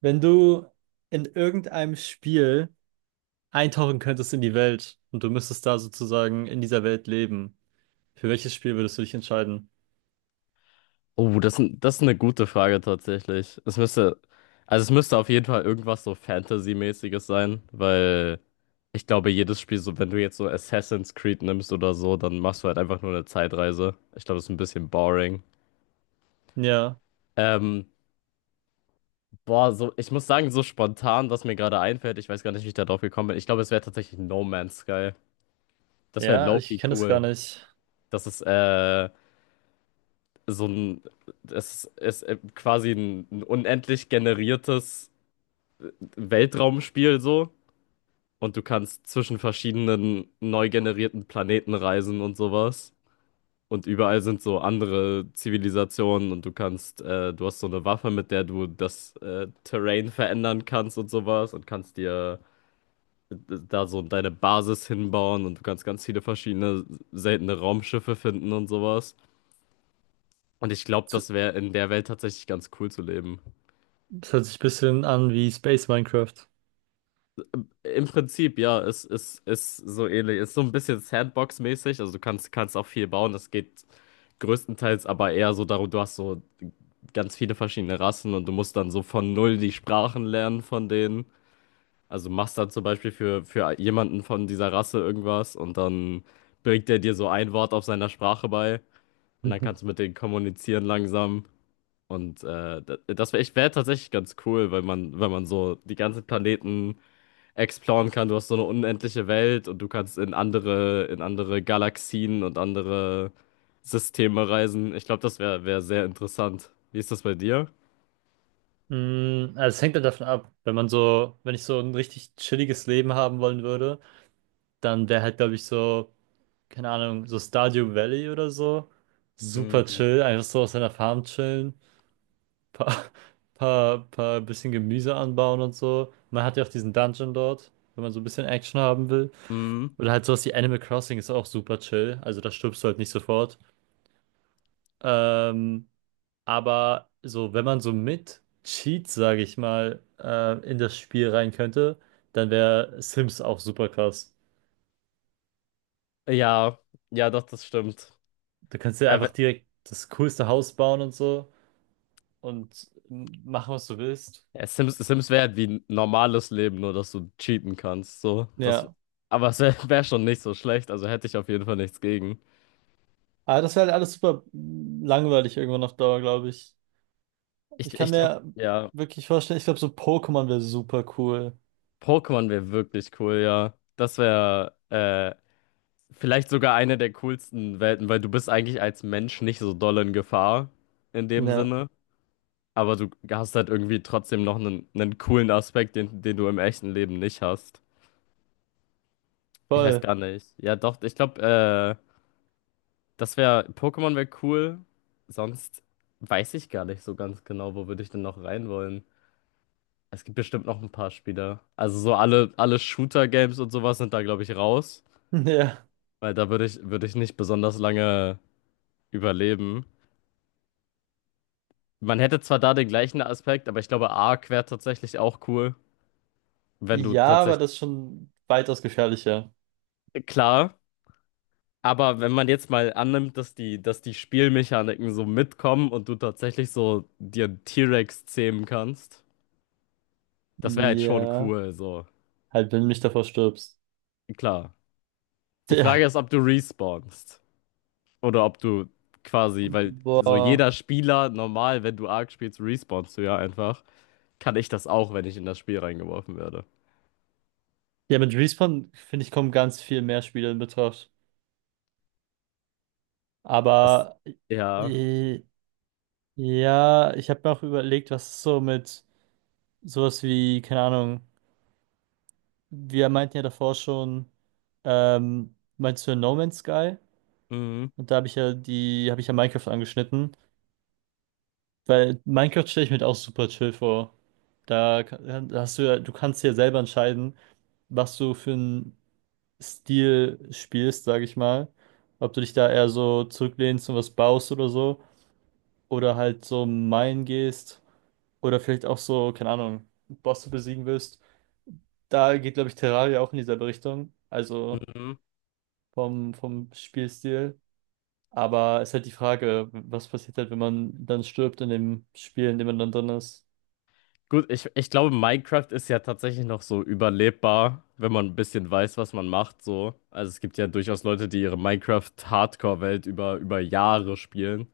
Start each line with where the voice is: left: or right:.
right: Wenn du in irgendeinem Spiel eintauchen könntest in die Welt und du müsstest da sozusagen in dieser Welt leben, für welches Spiel würdest du dich entscheiden?
left: Oh, das ist eine gute Frage tatsächlich. Also es müsste auf jeden Fall irgendwas so Fantasy-mäßiges sein, weil ich glaube, jedes Spiel, so wenn du jetzt so Assassin's Creed nimmst oder so, dann machst du halt einfach nur eine Zeitreise. Ich glaube, das ist ein bisschen boring.
right: Ja,
left: Ähm, Boah, so, ich muss sagen, so spontan, was mir gerade einfällt, ich weiß gar nicht, wie ich da drauf gekommen bin. Ich glaube, es wäre tatsächlich No Man's Sky. Das wäre
right: ja, ich
left: Loki
right: kenne das gar
left: cool.
right: nicht.
left: Das ist, äh, so ein, das ist, quasi ein unendlich generiertes Weltraumspiel so und du kannst zwischen verschiedenen neu generierten Planeten reisen und sowas. Und überall sind so andere Zivilisationen und du kannst, du hast so eine Waffe, mit der du das Terrain verändern kannst und sowas und kannst dir äh, da so deine Basis hinbauen und du kannst ganz viele verschiedene seltene Raumschiffe finden und sowas. Und ich glaube,
right: Es
left: das wäre in der Welt tatsächlich ganz cool zu leben.
right: es hört sich ein bisschen an wie Space Minecraft.
left: Im Prinzip, ja, es ist so ähnlich. Ist so ein bisschen Sandbox-mäßig. Also du kannst auch viel bauen. Es geht größtenteils aber eher so darum, du hast so ganz viele verschiedene Rassen und du musst dann so von null die Sprachen lernen von denen. Also machst dann zum Beispiel für jemanden von dieser Rasse irgendwas und dann bringt der dir so ein Wort auf seiner Sprache bei und dann kannst du mit denen kommunizieren langsam. Und das wäre wär ich wär tatsächlich ganz cool, weil man so die ganzen Planeten exploren kann. Du hast so eine unendliche Welt und du kannst in in andere Galaxien und andere Systeme reisen. Ich glaube, das wäre wär sehr interessant. Wie ist das bei dir?
right: Mhm. Mm, also es hängt halt davon ab, wenn man so, wenn ich so ein richtig chilliges Leben haben wollen würde, dann wäre halt, glaube ich, so, keine Ahnung, so Stardew Valley oder so. Super
left: Mhm.
right: chill, einfach so auf seiner Farm chillen. paar, paar bisschen Gemüse anbauen und so. Man hat ja auch diesen Dungeon dort, wenn man so ein bisschen Action haben will.
left: Mhm.
right: Oder halt sowas wie Animal Crossing ist auch super chill. Also da stirbst du halt nicht sofort. Ähm, aber so, wenn man so mit Cheats, sage ich mal, in das Spiel rein könnte, dann wäre Sims auch super krass.
left: Ja, ja, doch, das stimmt.
right: Du kannst dir
left: Ja,
right: einfach direkt das coolste Haus bauen und so und machen, was du willst.
left: ja, Sims wäre halt wie ein normales Leben, nur dass du cheaten kannst. So,
right: Ja.
left: aber es wäre wär wär schon nicht so schlecht, also hätte ich auf jeden Fall nichts gegen.
right: Aber das wäre halt alles super langweilig irgendwann auf Dauer, glaube ich.
left: Ich,
right: Ich kann
left: ich glaube,
right: mir
left: ja,
right: wirklich vorstellen, ich glaube, so Pokémon wäre super cool.
left: Pokémon wäre wirklich cool, ja. Das wäre vielleicht sogar eine der coolsten Welten, weil du bist eigentlich als Mensch nicht so doll in Gefahr in dem
right: Ja,
left: Sinne, aber du hast halt irgendwie trotzdem noch einen coolen Aspekt, den du im echten Leben nicht hast. Ich weiß
right: voll.
left: gar nicht. Ja, doch, ich glaube, äh, das wäre, Pokémon wäre cool. Sonst weiß ich gar nicht so ganz genau, wo würde ich denn noch rein wollen. Es gibt bestimmt noch ein paar Spieler. Also so alle Shooter-Games und sowas sind da, glaube ich, raus,
right: Ja.
left: weil da würde würde ich nicht besonders lange überleben. Man hätte zwar da den gleichen Aspekt, aber ich glaube, Arc wäre tatsächlich auch cool, wenn du
right: Ja, aber
left: tatsächlich.
right: das ist schon weitaus gefährlicher.
left: Klar, aber wenn man jetzt mal annimmt, dass die Spielmechaniken so mitkommen und du tatsächlich so dir einen T-Rex zähmen kannst, das wäre halt schon
right: Ja.
left: cool, so.
right: Halt, wenn du nicht davor stirbst.
left: Klar. Die Frage
right: Ja.
left: ist, ob du respawnst oder ob du quasi, weil so
right: Boah.
left: jeder Spieler normal, wenn du Arc spielst, respawnst du ja einfach. Kann ich das auch, wenn ich in das Spiel reingeworfen werde.
right: Ja, mit Respawn, finde ich, kommen ganz viel mehr Spiele in Betracht.
left: Das,
right: Aber
left: ja.
right: äh, ja, ich habe mir auch überlegt, was so mit sowas wie, keine Ahnung, wir meinten ja davor schon, meinst du No Man's Sky?
left: Mhm.
right: Und da habe ich ja die, habe ich ja Minecraft angeschnitten, weil Minecraft stelle ich mir halt auch super chill vor. Da hast du ja, du kannst ja selber entscheiden, was du für einen Stil spielst, sage ich mal. Ob du dich da eher so zurücklehnst und was baust oder so. Oder halt so minen gehst. Oder vielleicht auch so, keine Ahnung, Bosse besiegen willst. Da geht, glaube ich, Terraria auch in dieselbe Richtung. Also
left: Mhm.
right: vom Spielstil. Aber ist halt die Frage, was passiert halt, wenn man dann stirbt in dem Spiel, in dem man dann drin ist.
left: Gut, ich glaube, Minecraft ist ja tatsächlich noch so überlebbar, wenn man ein bisschen weiß, was man macht, so. Also es gibt ja durchaus Leute, die ihre Minecraft-Hardcore-Welt über Jahre spielen.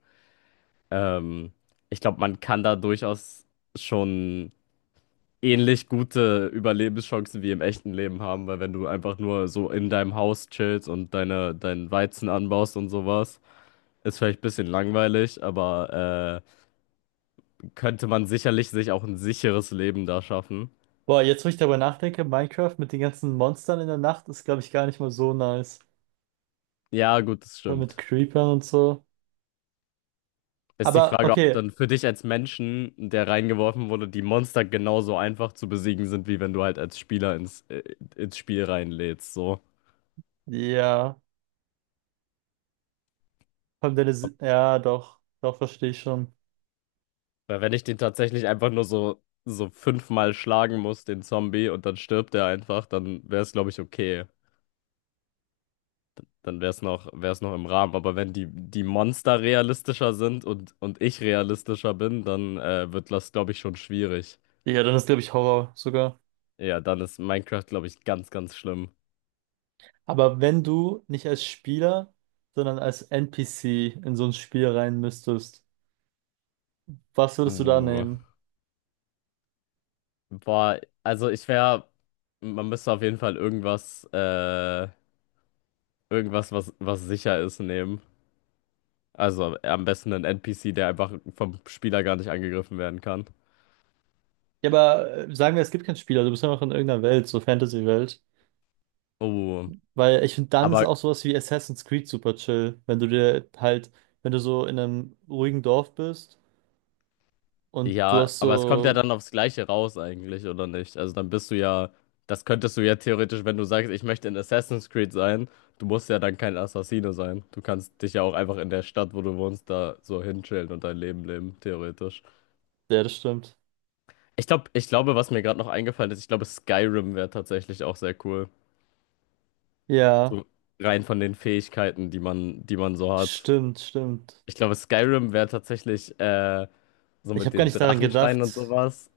left: Ähm, Ich glaube, man kann da durchaus schon ähnlich gute Überlebenschancen wie im echten Leben haben, weil wenn du einfach nur so in deinem Haus chillst und deinen Weizen anbaust und sowas, ist vielleicht ein bisschen langweilig, aber könnte man sicherlich sich auch ein sicheres Leben da schaffen.
right: Boah, jetzt wo ich darüber nachdenke, Minecraft mit den ganzen Monstern in der Nacht ist, glaube ich, gar nicht mal so nice.
left: Ja, gut, das
right: Vor allem mit
left: stimmt.
right: Creepern und so.
left: Ist die
right: Aber
left: Frage, ob
right: okay,
left: dann für dich als Menschen, der reingeworfen wurde, die Monster genauso einfach zu besiegen sind, wie wenn du halt als Spieler ins Spiel reinlädst. So.
right: ja, vor allem
left: Ob,
right: Ja, doch, doch, verstehe ich schon.
left: weil wenn ich den tatsächlich einfach nur so fünfmal schlagen muss, den Zombie, und dann stirbt er einfach, dann wäre es, glaube ich, okay. Dann wäre es wäre es noch im Rahmen. Aber wenn die Monster realistischer sind und ich realistischer bin, dann wird das, glaube ich, schon schwierig.
right: Ja, dann ist, glaube ich, Horror sogar.
left: Ja, dann ist Minecraft, glaube ich, ganz, ganz schlimm.
right: Aber wenn du nicht als Spieler, sondern als NPC in so ein Spiel rein müsstest, was würdest du da
left: Uh.
right: nehmen?
left: Boah, also ich wäre, man müsste auf jeden Fall was sicher ist, nehmen. Also am besten einen NPC, der einfach vom Spieler gar nicht angegriffen werden kann.
right: Ja, aber sagen wir, es gibt kein Spiel, also du bist einfach in irgendeiner Welt, so Fantasy-Welt.
left: Oh,
right: Weil ich finde, dann ist
left: aber
right: auch sowas wie Assassin's Creed super chill, wenn du dir halt, wenn du so in einem ruhigen Dorf bist und du
left: ja,
right: hast
left: aber es kommt ja
right: so,
left: dann aufs Gleiche raus eigentlich, oder nicht? Also dann bist du ja, das könntest du ja theoretisch, wenn du sagst, ich möchte in Assassin's Creed sein, du musst ja dann kein Assassine sein. Du kannst dich ja auch einfach in der Stadt, wo du wohnst, da so hinchillen und dein Leben leben, theoretisch.
right: ja, das stimmt.
left: Ich glaube, was mir gerade noch eingefallen ist, ich glaube, Skyrim wäre tatsächlich auch sehr cool.
right: Ja,
left: So rein von den Fähigkeiten, die man so hat.
right: stimmt, stimmt.
left: Ich glaube, Skyrim wäre tatsächlich so
right: Ich
left: mit
right: habe gar
left: den
right: nicht daran
left: Drachenschreien und
right: gedacht.
left: sowas.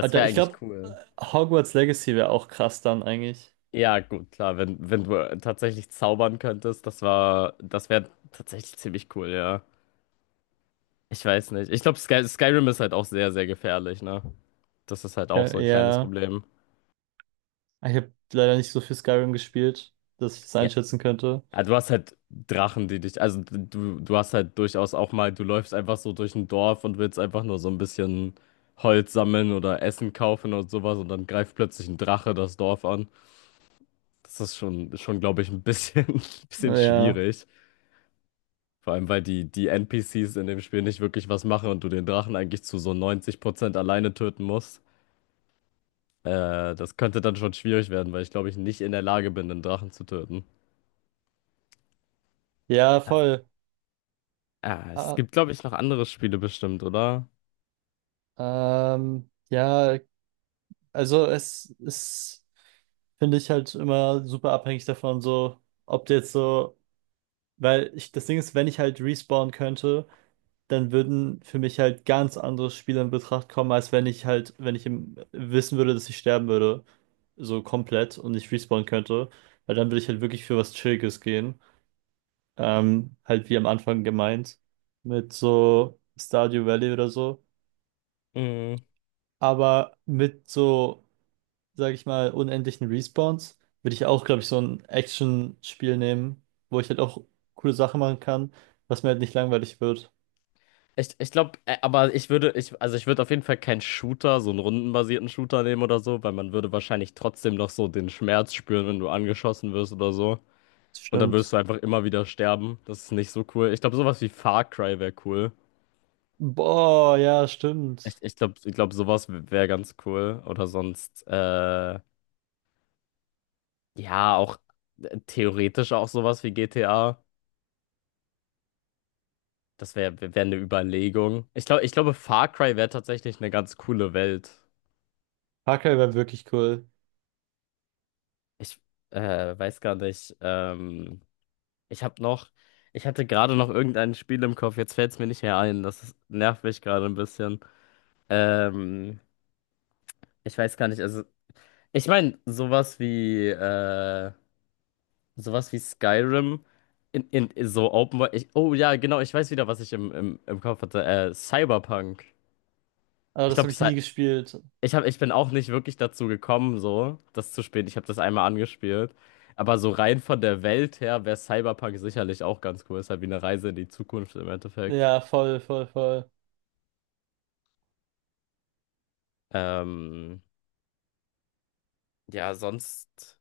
left: wäre
right: Ich
left: eigentlich
right: glaube,
left: cool.
right: Hogwarts Legacy wäre auch krass dann eigentlich.
left: Ja, gut, klar, wenn du tatsächlich zaubern könntest, das wäre tatsächlich ziemlich cool, ja. Ich weiß nicht. Ich glaube, Skyrim ist halt auch sehr, sehr gefährlich, ne? Das ist halt auch
right: Ja,
left: so ein kleines
right: ja.
left: Problem.
right: Ich habe leider nicht so viel Skyrim gespielt, dass ich das einschätzen könnte.
left: Ah, du hast halt Drachen, also du hast halt durchaus auch mal, du läufst einfach so durch ein Dorf und willst einfach nur so ein bisschen Holz sammeln oder Essen kaufen und sowas und dann greift plötzlich ein Drache das Dorf an. Das ist schon glaube ich, ein bisschen, bisschen
right: Ja,
left: schwierig. Vor allem, weil die NPCs in dem Spiel nicht wirklich was machen und du den Drachen eigentlich zu so 90% alleine töten musst. Das könnte dann schon schwierig werden, weil ich glaube ich nicht in der Lage bin, einen Drachen zu töten.
right: ja, voll.
left: Ah, es
right: Ah,
left: gibt glaube ich noch andere Spiele bestimmt, oder?
right: ja, also es ist, finde ich halt immer super abhängig davon, so, ob du jetzt so, weil ich, das Ding ist, wenn ich halt respawnen könnte, dann würden für mich halt ganz andere Spiele in Betracht kommen, als wenn ich halt, wenn ich im, wissen würde, dass ich sterben würde, so komplett und nicht respawnen könnte, weil dann würde ich halt wirklich für was Chilliges gehen, halt wie am Anfang gemeint, mit so Stardew Valley oder so,
left: Mm.
right: aber mit so sage ich mal, unendlichen Respawns, würde ich auch, glaube ich, so ein Action-Spiel nehmen, wo ich halt auch coole Sachen machen kann, was mir halt nicht langweilig wird.
left: Ich glaube, aber ich also ich würde auf jeden Fall keinen Shooter, so einen rundenbasierten Shooter nehmen oder so, weil man würde wahrscheinlich trotzdem noch so den Schmerz spüren, wenn du angeschossen wirst oder so. Und dann würdest
right: Stimmt.
left: du einfach immer wieder sterben. Das ist nicht so cool. Ich glaube, sowas wie Far Cry wäre cool.
right: Boah, ja,
left: Ich,
right: stimmt.
left: ich glaube, ich glaub, sowas wäre ganz cool. Oder sonst, ja, auch theoretisch auch sowas wie GTA. Das wäre wär wär eine Überlegung. Ich glaube, Far Cry wäre tatsächlich eine ganz coole Welt.
right: Parker wäre wirklich cool.
left: Ich weiß gar nicht. Ich habe noch, ich hatte gerade noch irgendein Spiel im Kopf. Jetzt fällt es mir nicht mehr ein. Nervt mich gerade ein bisschen. Ähm, ich weiß gar nicht. Also, ich meine, sowas wie Skyrim in, in so Open World. Ich, oh ja, genau. Ich weiß wieder, was ich im Kopf hatte. Cyberpunk.
right: Aber
left: Ich
right: das
left: glaube,
right: habe ich nie gespielt.
left: Ich ich bin auch nicht wirklich dazu gekommen, so das zu spielen. Ich habe das einmal angespielt. Aber so rein von der Welt her wäre Cyberpunk sicherlich auch ganz cool. Ist halt wie eine Reise in die Zukunft im Endeffekt.
right: Ja, voll, voll, voll.
left: Ähm, ja, sonst,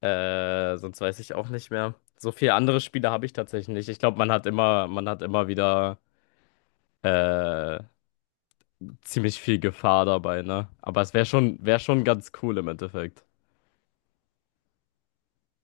left: äh, sonst weiß ich auch nicht mehr. So viele andere Spiele habe ich tatsächlich nicht. Ich glaube, man hat immer wieder äh, ziemlich viel Gefahr dabei, ne? Aber es wäre wäre schon ganz cool im Endeffekt.